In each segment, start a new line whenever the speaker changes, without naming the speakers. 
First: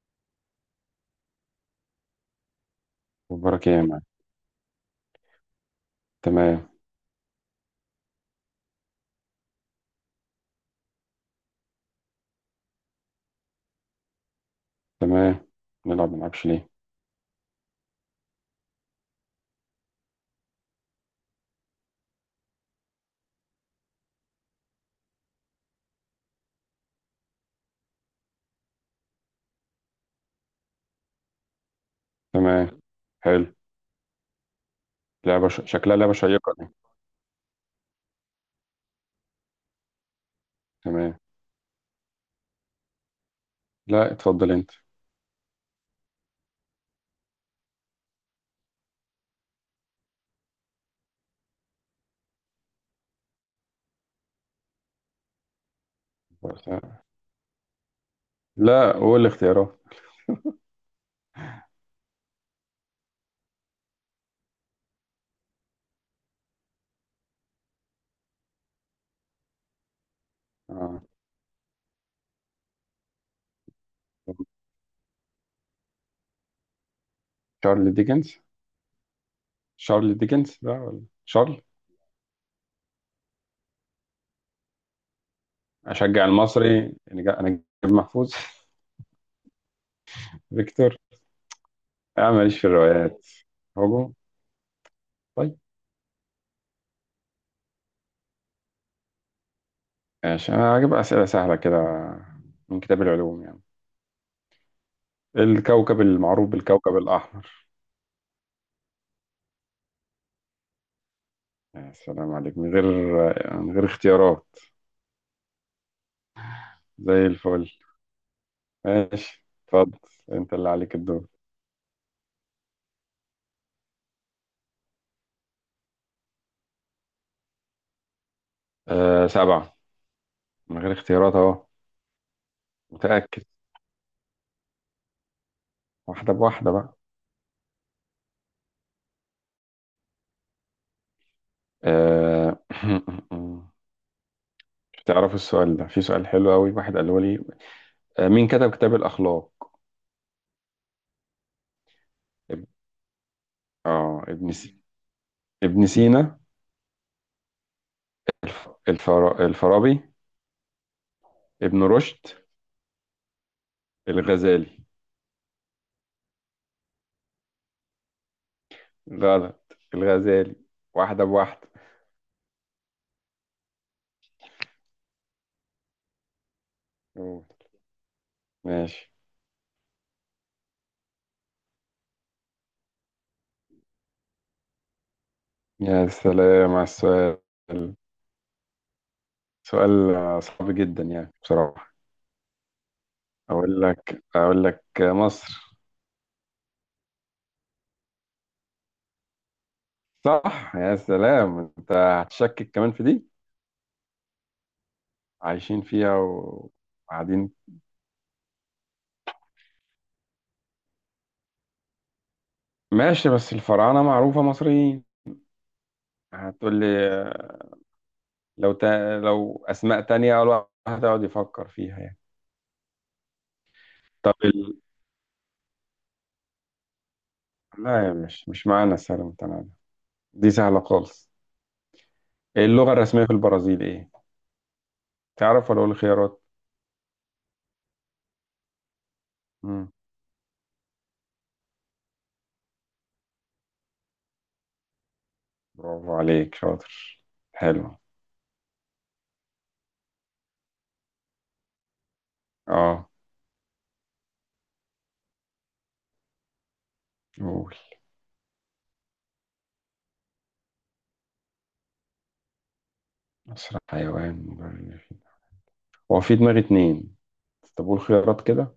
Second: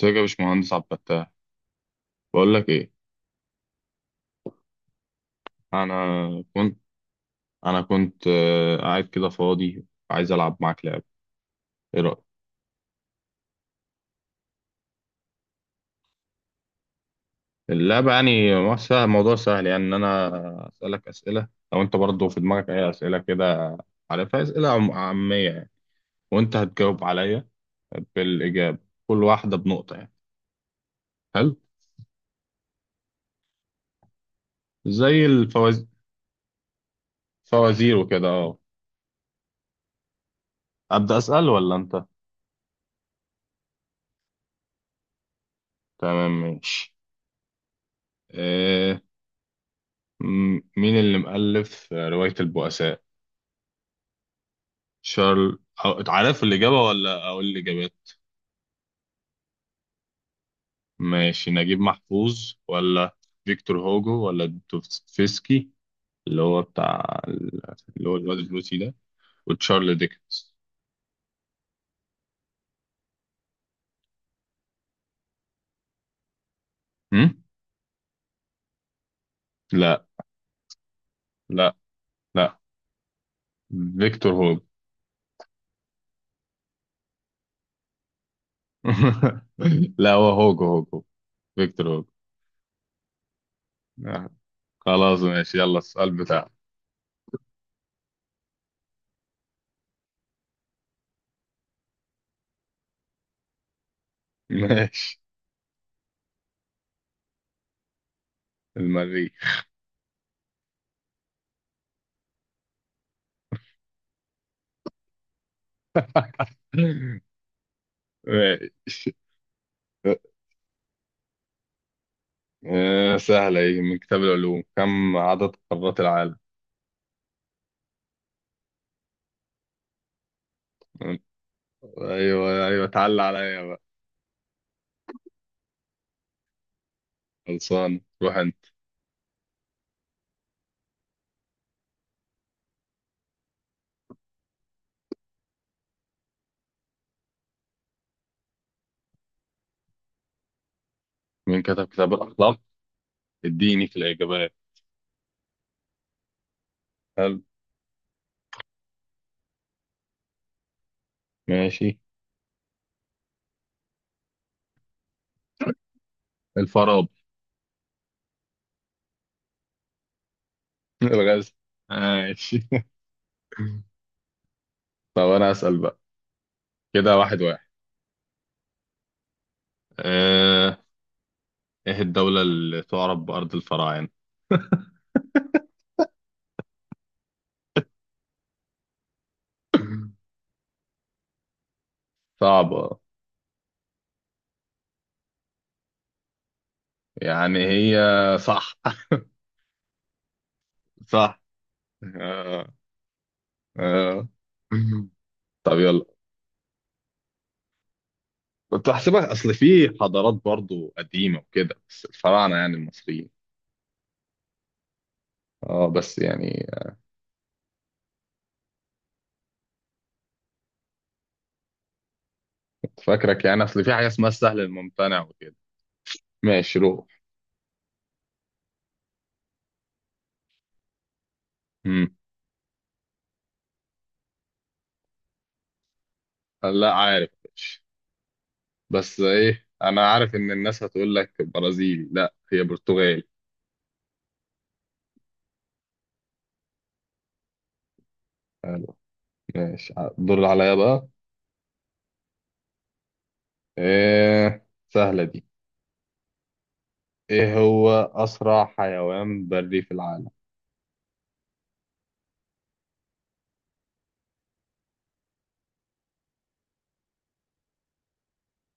ازيك يا باشمهندس عبد الفتاح؟ بقول لك ايه.
مبارك يا مان.
انا
تمام.
كنت انا كنت قاعد كده فاضي، عايز العب معاك لعبه. ايه رايك؟
تمام نلعب ما نلعبش ليه؟
اللعبه يعني موضوع سهل، يعني ان انا اسالك اسئله، لو انت برضه في دماغك اي اسئله كده عارفها، اسئله عاميه يعني، وانت هتجاوب عليا بالاجابه، كل واحده بنقطه يعني. حلو،
تمام، حلو.
زي
لعبة
الفوازير،
شكلها لعبة شيقة دي.
فوازير وكده، اه. ابدا
تمام.
اسال ولا انت؟
لا، اتفضل انت.
تمام ماشي. آه، مين اللي مؤلف روايه البؤساء؟ شارل... عارف
بس-
الإجابة ولا أقول الإجابات؟
لا، قول الاختيارات.
ماشي، نجيب محفوظ، ولا فيكتور هوجو، ولا دوستويفسكي اللي هو بتاع اللي هو الواد الروسي ده، وتشارل ديكنز.
آه.
هم؟
شارل ديكنز.
لا،
شارل ديكنز بقى ولا شارل؟
لا، لا، فيكتور هوجو.
اشجع المصري، أنا نجيب محفوظ.
لا، هو هوجو
فيكتور.
هوجو فيكتور هوجو.
انا ماليش في الروايات. هوجو.
آه، خلاص
طيب،
ماشي، يلا السؤال بتاعك.
ماشي، انا هجيب اسئلة سهلة كده، من كتاب العلوم يعني.
ماشي.
الكوكب المعروف بالكوكب الأحمر.
المريخ.
يا سلام عليك، من غير من غير اختيارات. زي الفل.
ماشي.
ماشي، اتفضل، انت اللي عليك الدور.
سهلة ايه من كتاب العلوم: كم عدد قارات العالم؟
آه، سبعة. من غير اختيارات اهو.
ايوه ايوه، تعال
متأكد،
عليا بقى.
واحدة بواحدة بقى.
خلصان، روح انت.
آه. تعرفوا السؤال ده، في سؤال حلو قوي واحد قاله لي. آه، مين كتب كتاب الأخلاق؟
مين كتب كتاب الاخلاق؟
اب-
اديني في
اه،
الاجابات.
ابن سينا.
حلو.
الفارابي. ابن
ماشي.
رشد. الغزالي.
الفارابي.
غلط الغزالي. واحدة
الغزل.
بواحدة.
ماشي. طب انا اسال بقى، كده واحد
أوه.
واحد.
ماشي.
آه، ايه الدولة اللي تعرف بأرض الفراعنة؟
يا سلام على السؤال، سؤال صعب جدا يعني بصراحة.
صعبة.
اقول لك مصر.
يعني هي، صح.
صح، يا
صح.
سلام، انت
آه.
هتشكك كمان في دي.
آه. طب
عايشين
يلا.
فيها وقاعدين.
كنت هحسبها، اصل في حضارات برضو قديمة وكده، بس الفراعنة يعني
ماشي،
المصريين.
بس الفراعنة معروفة مصريين.
اه بس يعني،
هتقول لي لو اسماء تانية الواحد هتقعد يفكر فيها يعني.
فاكرك يعني اصل في حاجه اسمها
طب
السهل
ال...
الممتنع وكده. ماشي روح.
لا يا، مش معانا السهل المتناهي ده. دي سهلة خالص.
امم.
اللغة الرسمية في البرازيل ايه؟ تعرف ولا اقول خيارات؟
لا عارف، ماشي. بس ايه،
مم.
انا عارف ان الناس هتقول لك برازيلي، لا هي برتغالي.
برافو عليك، شاطر، حلو.
حلو. ماشي. الدور اللي عليا بقى.
اه،
ايه سهله دي. ايه
قول.
هو اسرع حيوان بري في العالم؟
اسرع حيوان مبرر. هو في دماغي اتنين، طب قول خيارات كده.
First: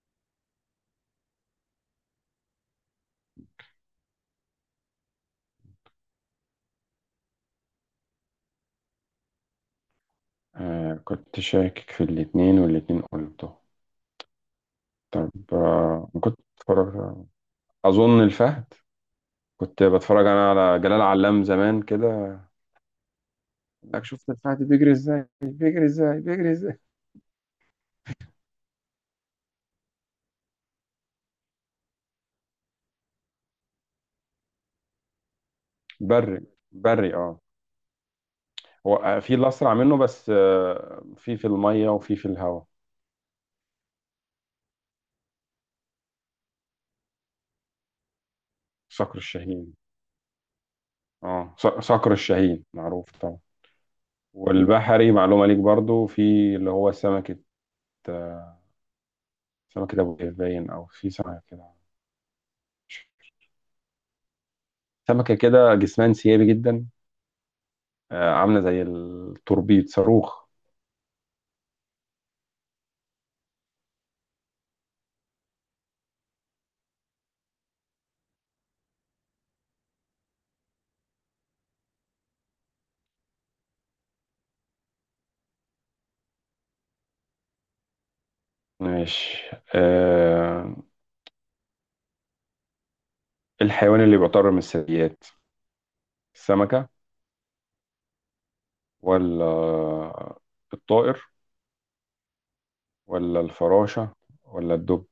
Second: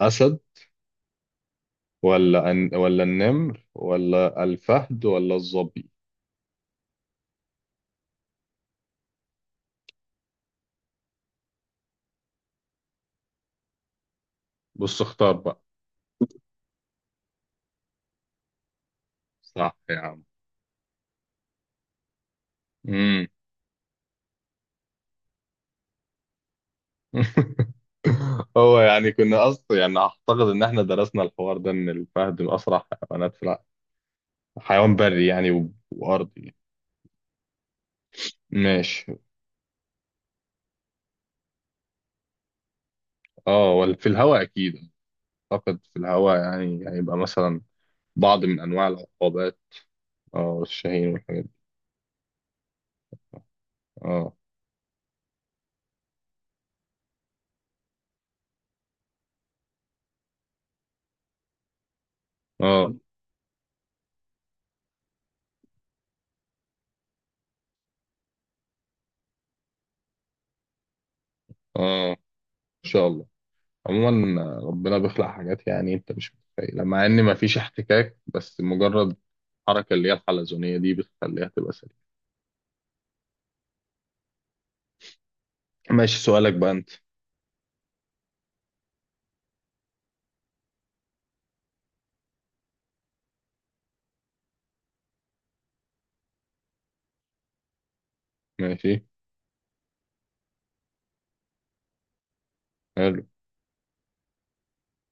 اسد، ولا النمر، ولا الفهد، ولا الظبي؟
آه، كنت شاكك في الاتنين، والاتنين قلته.
بص
طب،
اختار بقى.
آه، كنت بتفرج، أظن الفهد.
صح
كنت
يا
بتفرج أنا على جلال علام زمان كده.
عم.
لك شفت الفهد بيجري ازاي، بيجري ازاي، بيجري ازاي.
هو يعني كنا اصلا يعني اعتقد ان احنا درسنا الحوار ده، ان الفهد من اسرع حيوانات في حيوان بري يعني،
بري،
وارضي.
بري اه. هو
ماشي.
آه، في اللي أسرع منه، بس آه، في المية، وفي الهواء.
اه، ولا في الهواء اكيد. اعتقد في الهواء، يعني هيبقى مثلا بعض من انواع
صقر
العقابات.
الشاهين.
اه، الشاهين والحاجات دي.
اه، صقر الشاهين معروف طبعا.
اه،
والبحري معلومة ليك برضو، في اللي هو سمكة، آه، سمكة أبو قير باين، أو في سمكة كده،
اه،
سمكة كده جسمها انسيابي جدا، آه، عاملة زي التوربيد، صاروخ.
اه، ان شاء الله. عموما ربنا بيخلق حاجات يعني انت مش متخيلها، مع ان مفيش احتكاك، بس مجرد الحركه اللي هي الحلزونيه دي بتخليها تبقى سليمه. ماشي، سؤالك بقى انت.
ماشي. آه، الحيوان اللي بيعتبر من الثدييات، السمكة
ماشي.
ولا الطائر ولا الفراشة ولا الدب؟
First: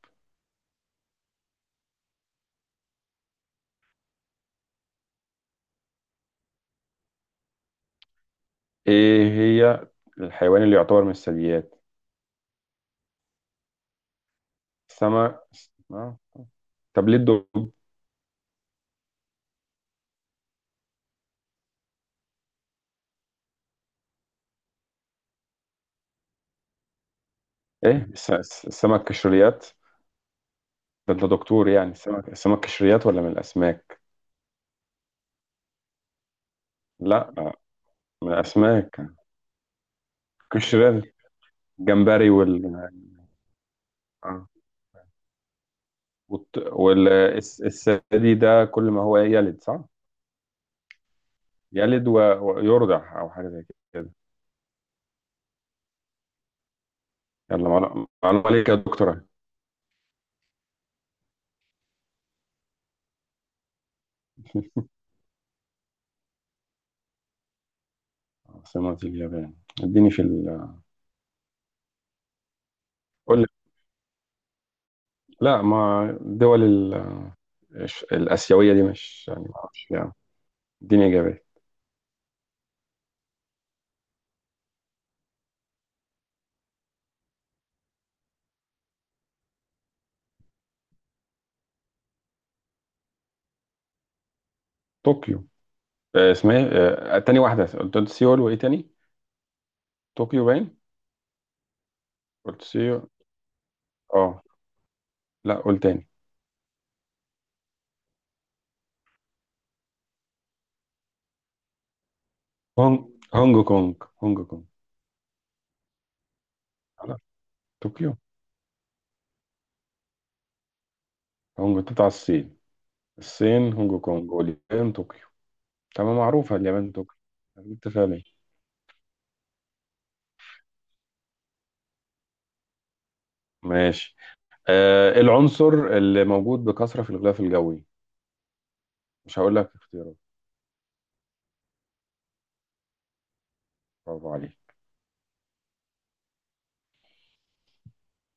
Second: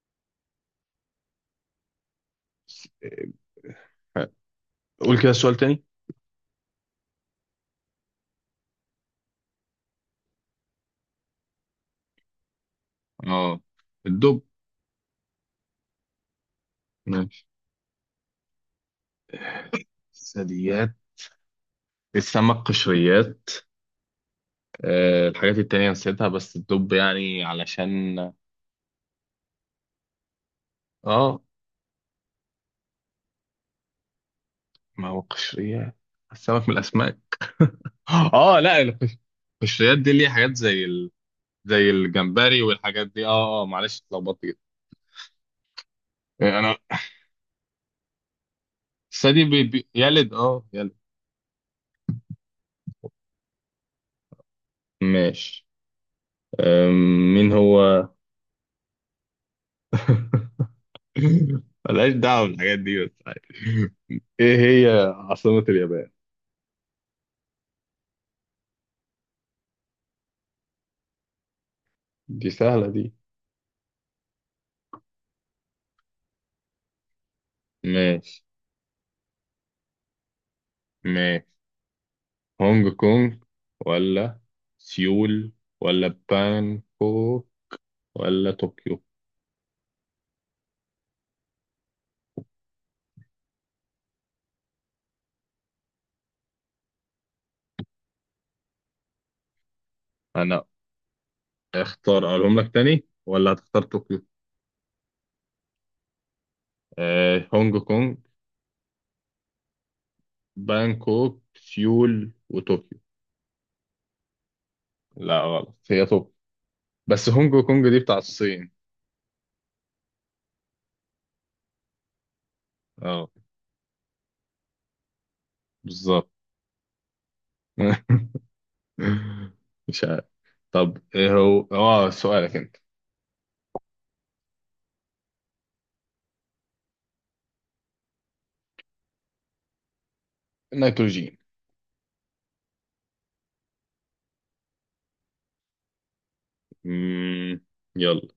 قول كده السؤال تاني.
إيه هي؟ الحيوان اللي يعتبر من الثدييات.
اه، الدب.
السمك. آه. طب ليه
ماشي.
الدب؟
الثدييات. السمك قشريات، آه الحاجات التانية نسيتها، بس الدب يعني
إيه
علشان.
السمك كشريات؟ ده أنت
اه،
دكتور يعني، السمك، السمك كشريات ولا من الأسماك؟
ما هو قشريات. السمك من الأسماك.
لا، من
اه لا،
الأسماك.
القشريات دي ليها حاجات
قشرين.
زي
الجمبري
الجمبري
وال،
والحاجات دي. اه اه، معلش اتلخبطت
آه.
كده. انا
الثدي ده كل ما هو
الثدي
يلد، صح؟
يلد، اه يلد.
يلد ويرضع أو حاجة زي كده.
ماشي. مين
يلا،
هو.
معلومة عليك يا دكتورة.
ملهاش دعوة بالحاجات دي بس عادي. ايه هي عاصمة اليابان؟
عاصمة اليابان، اديني في ال،
دي سهلة دي.
قول لي، لا، ما الدول
ماشي.
الآسيوية دي، مش يعني، ما أعرفش يعني. اديني
ماشي.
إجابات.
هونج كونج، ولا سيول، ولا بانكوك، ولا طوكيو؟
طوكيو. آه، اسمها إيه؟ آه، تاني واحدة، قلت سيول وإيه تاني؟ طوكيو
انا
باين؟
اختار اقولهم
قلت
لك تاني،
سيول،
ولا هتختار طوكيو؟
أه. لا، قول تاني.
آه، هونج كونج، بانكوك، سيول،
هونج،
وطوكيو.
هونج كونج. هونج كونج.
لا غلط، هي طوكيو.
خلاص،
بس هونج كونج دي
طوكيو.
بتاع الصين.
هونج بتاع الصين.
اه
الصين هونج كونج، واليابان طوكيو. تمام،
بالظبط.
معروفة اليابان طوكيو، جبت فيها ليه؟
مش عارف. طب ايه هو اه سؤالك انت؟
ماشي. آه، العنصر اللي موجود بكثرة في الغلاف الجوي؟ مش هقول لك اختيارات.
النيتروجين.
برافو عليك.
مم. يلا.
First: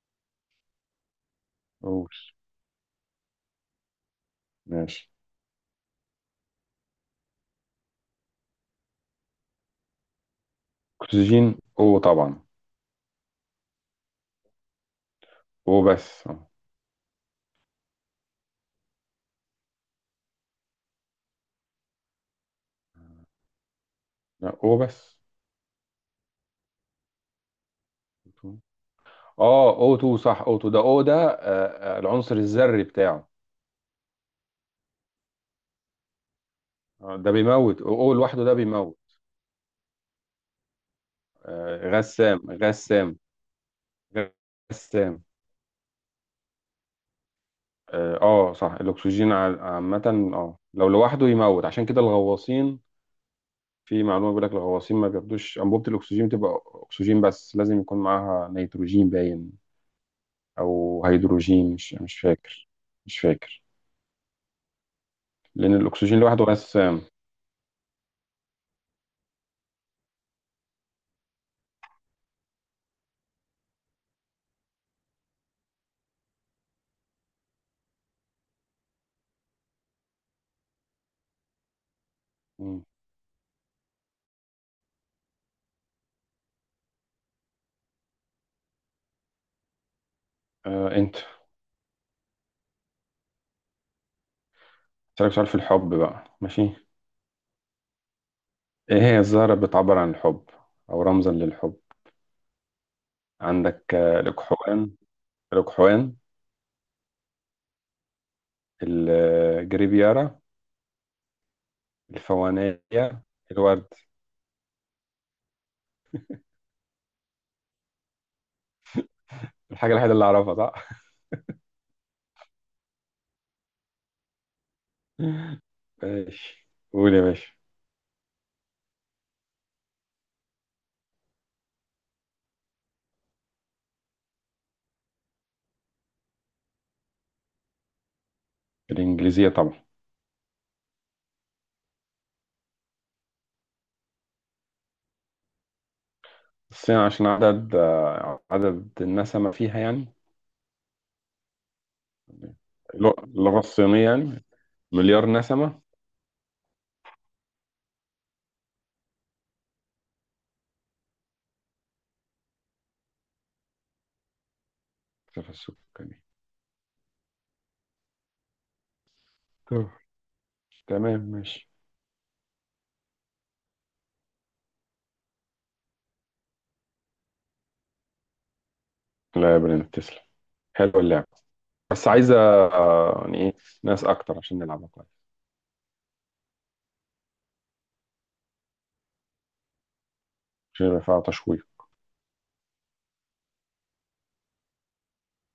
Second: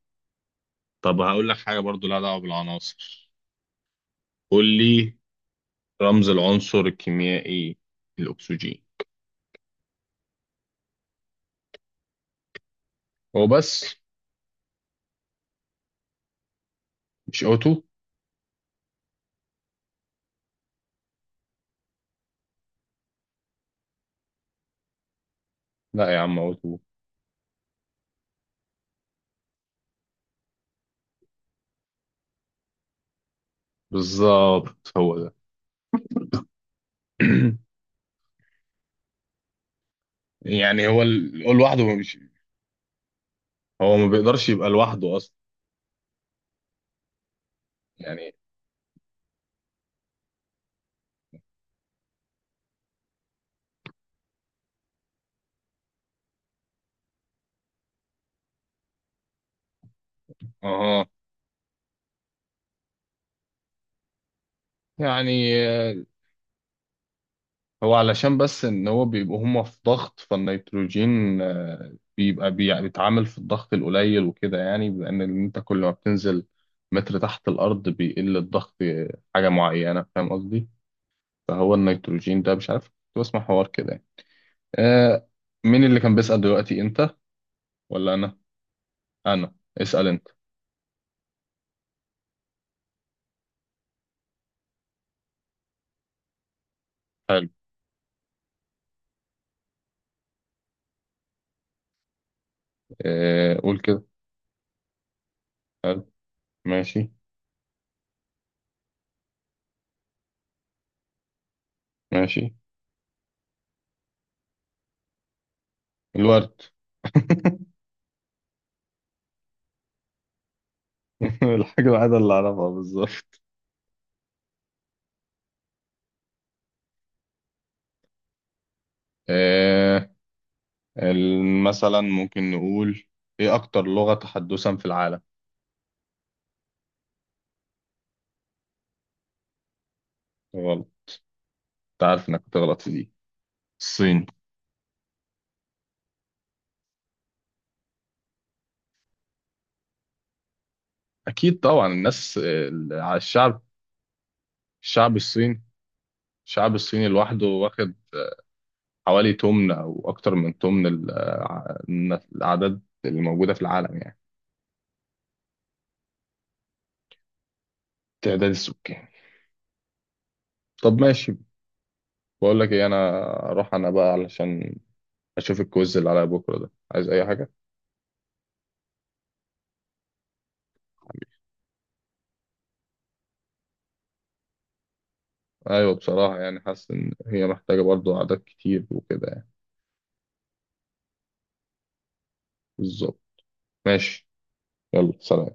طب هقول لك حاجة برضو
قول.
لها دعوة بالعناصر. قول
ماشي.
لي. رمز العنصر الكيميائي الأكسجين.
اكسجين، او طبعا.
هو بس
او بس اه.
مش O2؟
لا، او بس.
لا يا عم O2.
اه، او 2، صح، او 2 ده، او ده، آه، العنصر الذري بتاعه.
بالظبط هو ده.
آه، ده بيموت، أو لوحده ده بيموت.
يعني هو هو
آه،
لوحده مش،
غسام، غسام
هو ما بيقدرش يبقى لوحده
غسام
أصلا
اه،
يعني.
آه، صح، الاكسجين ع- عامة، اه، لو لوحده يموت، عشان كده الغواصين، في معلومة بيقول لك الغواصين ما بياخدوش أنبوبة الأكسجين، بتبقى أكسجين بس لازم يكون معاها نيتروجين باين، أو
اه
هيدروجين، مش فاكر. مش فاكر.
يعني،
لأن الأكسجين لوحده غسام.
هو علشان بس ان هو بيبقوا هما في ضغط، فالنيتروجين بيبقى بيتعامل في الضغط القليل وكده يعني، لان انت كل ما بتنزل متر تحت الارض بيقل الضغط حاجه معينه، فاهم قصدي؟ فهو النيتروجين ده مش عارف،
مم.
كنت بسمع حوار كده يعني. آه، مين اللي كان بيسأل دلوقتي، انت ولا انا؟ انا اسأل انت.
آه، أنت. أسألك سؤال في الحب بقى، ماشي؟
حلو.
إيه هي الزهرة اللي بتعبر عن الحب أو رمزا للحب؟
آه قول
عندك
كده.
آه، الأكحوان،
ماشي.
الجريبيارا،
ماشي.
الفوانيليا، الورد.
الورد.
الحاجة الوحيدة اللي أعرفها، صح؟
الحاجه الوحيده اللي اعرفها بالظبط.
ماشي. قول يا باشا.
آه، مثلا ممكن نقول: ايه اكتر لغة تحدثا في العالم؟
الإنجليزية طبعا.
غلط. انت عارف انك هتغلط في دي. الصين.
الصين عشان عدد، آه، عدد النسمة فيها يعني.
اكيد طبعا، الناس على
اللغة
الشعب،
الصينية يعني.
الشعب
مليار
الصيني.
نسمة.
الشعب الصيني لوحده واخد حوالي تمن او اكتر من تمن الاعداد اللي موجودة في العالم يعني.
في السكاني.
التعداد السكاني.
طب.
طب
تمام،
ماشي.
ماشي.
بقول لك ايه انا، اروح انا بقى علشان اشوف الكويز اللي عليا بكرة، ده عايز اي حاجة.
لا يا برنس، تسلم، حلوة اللعبة، بس عايزة آه، يعني إيه، ناس أكتر عشان نلعبها كويس،
ايوه بصراحة، يعني حاسس ان هي محتاجة برضو اعداد كتير وكده يعني.
عشان يبقى فيها تشويق.
بالظبط. ماشي، يلا سلام.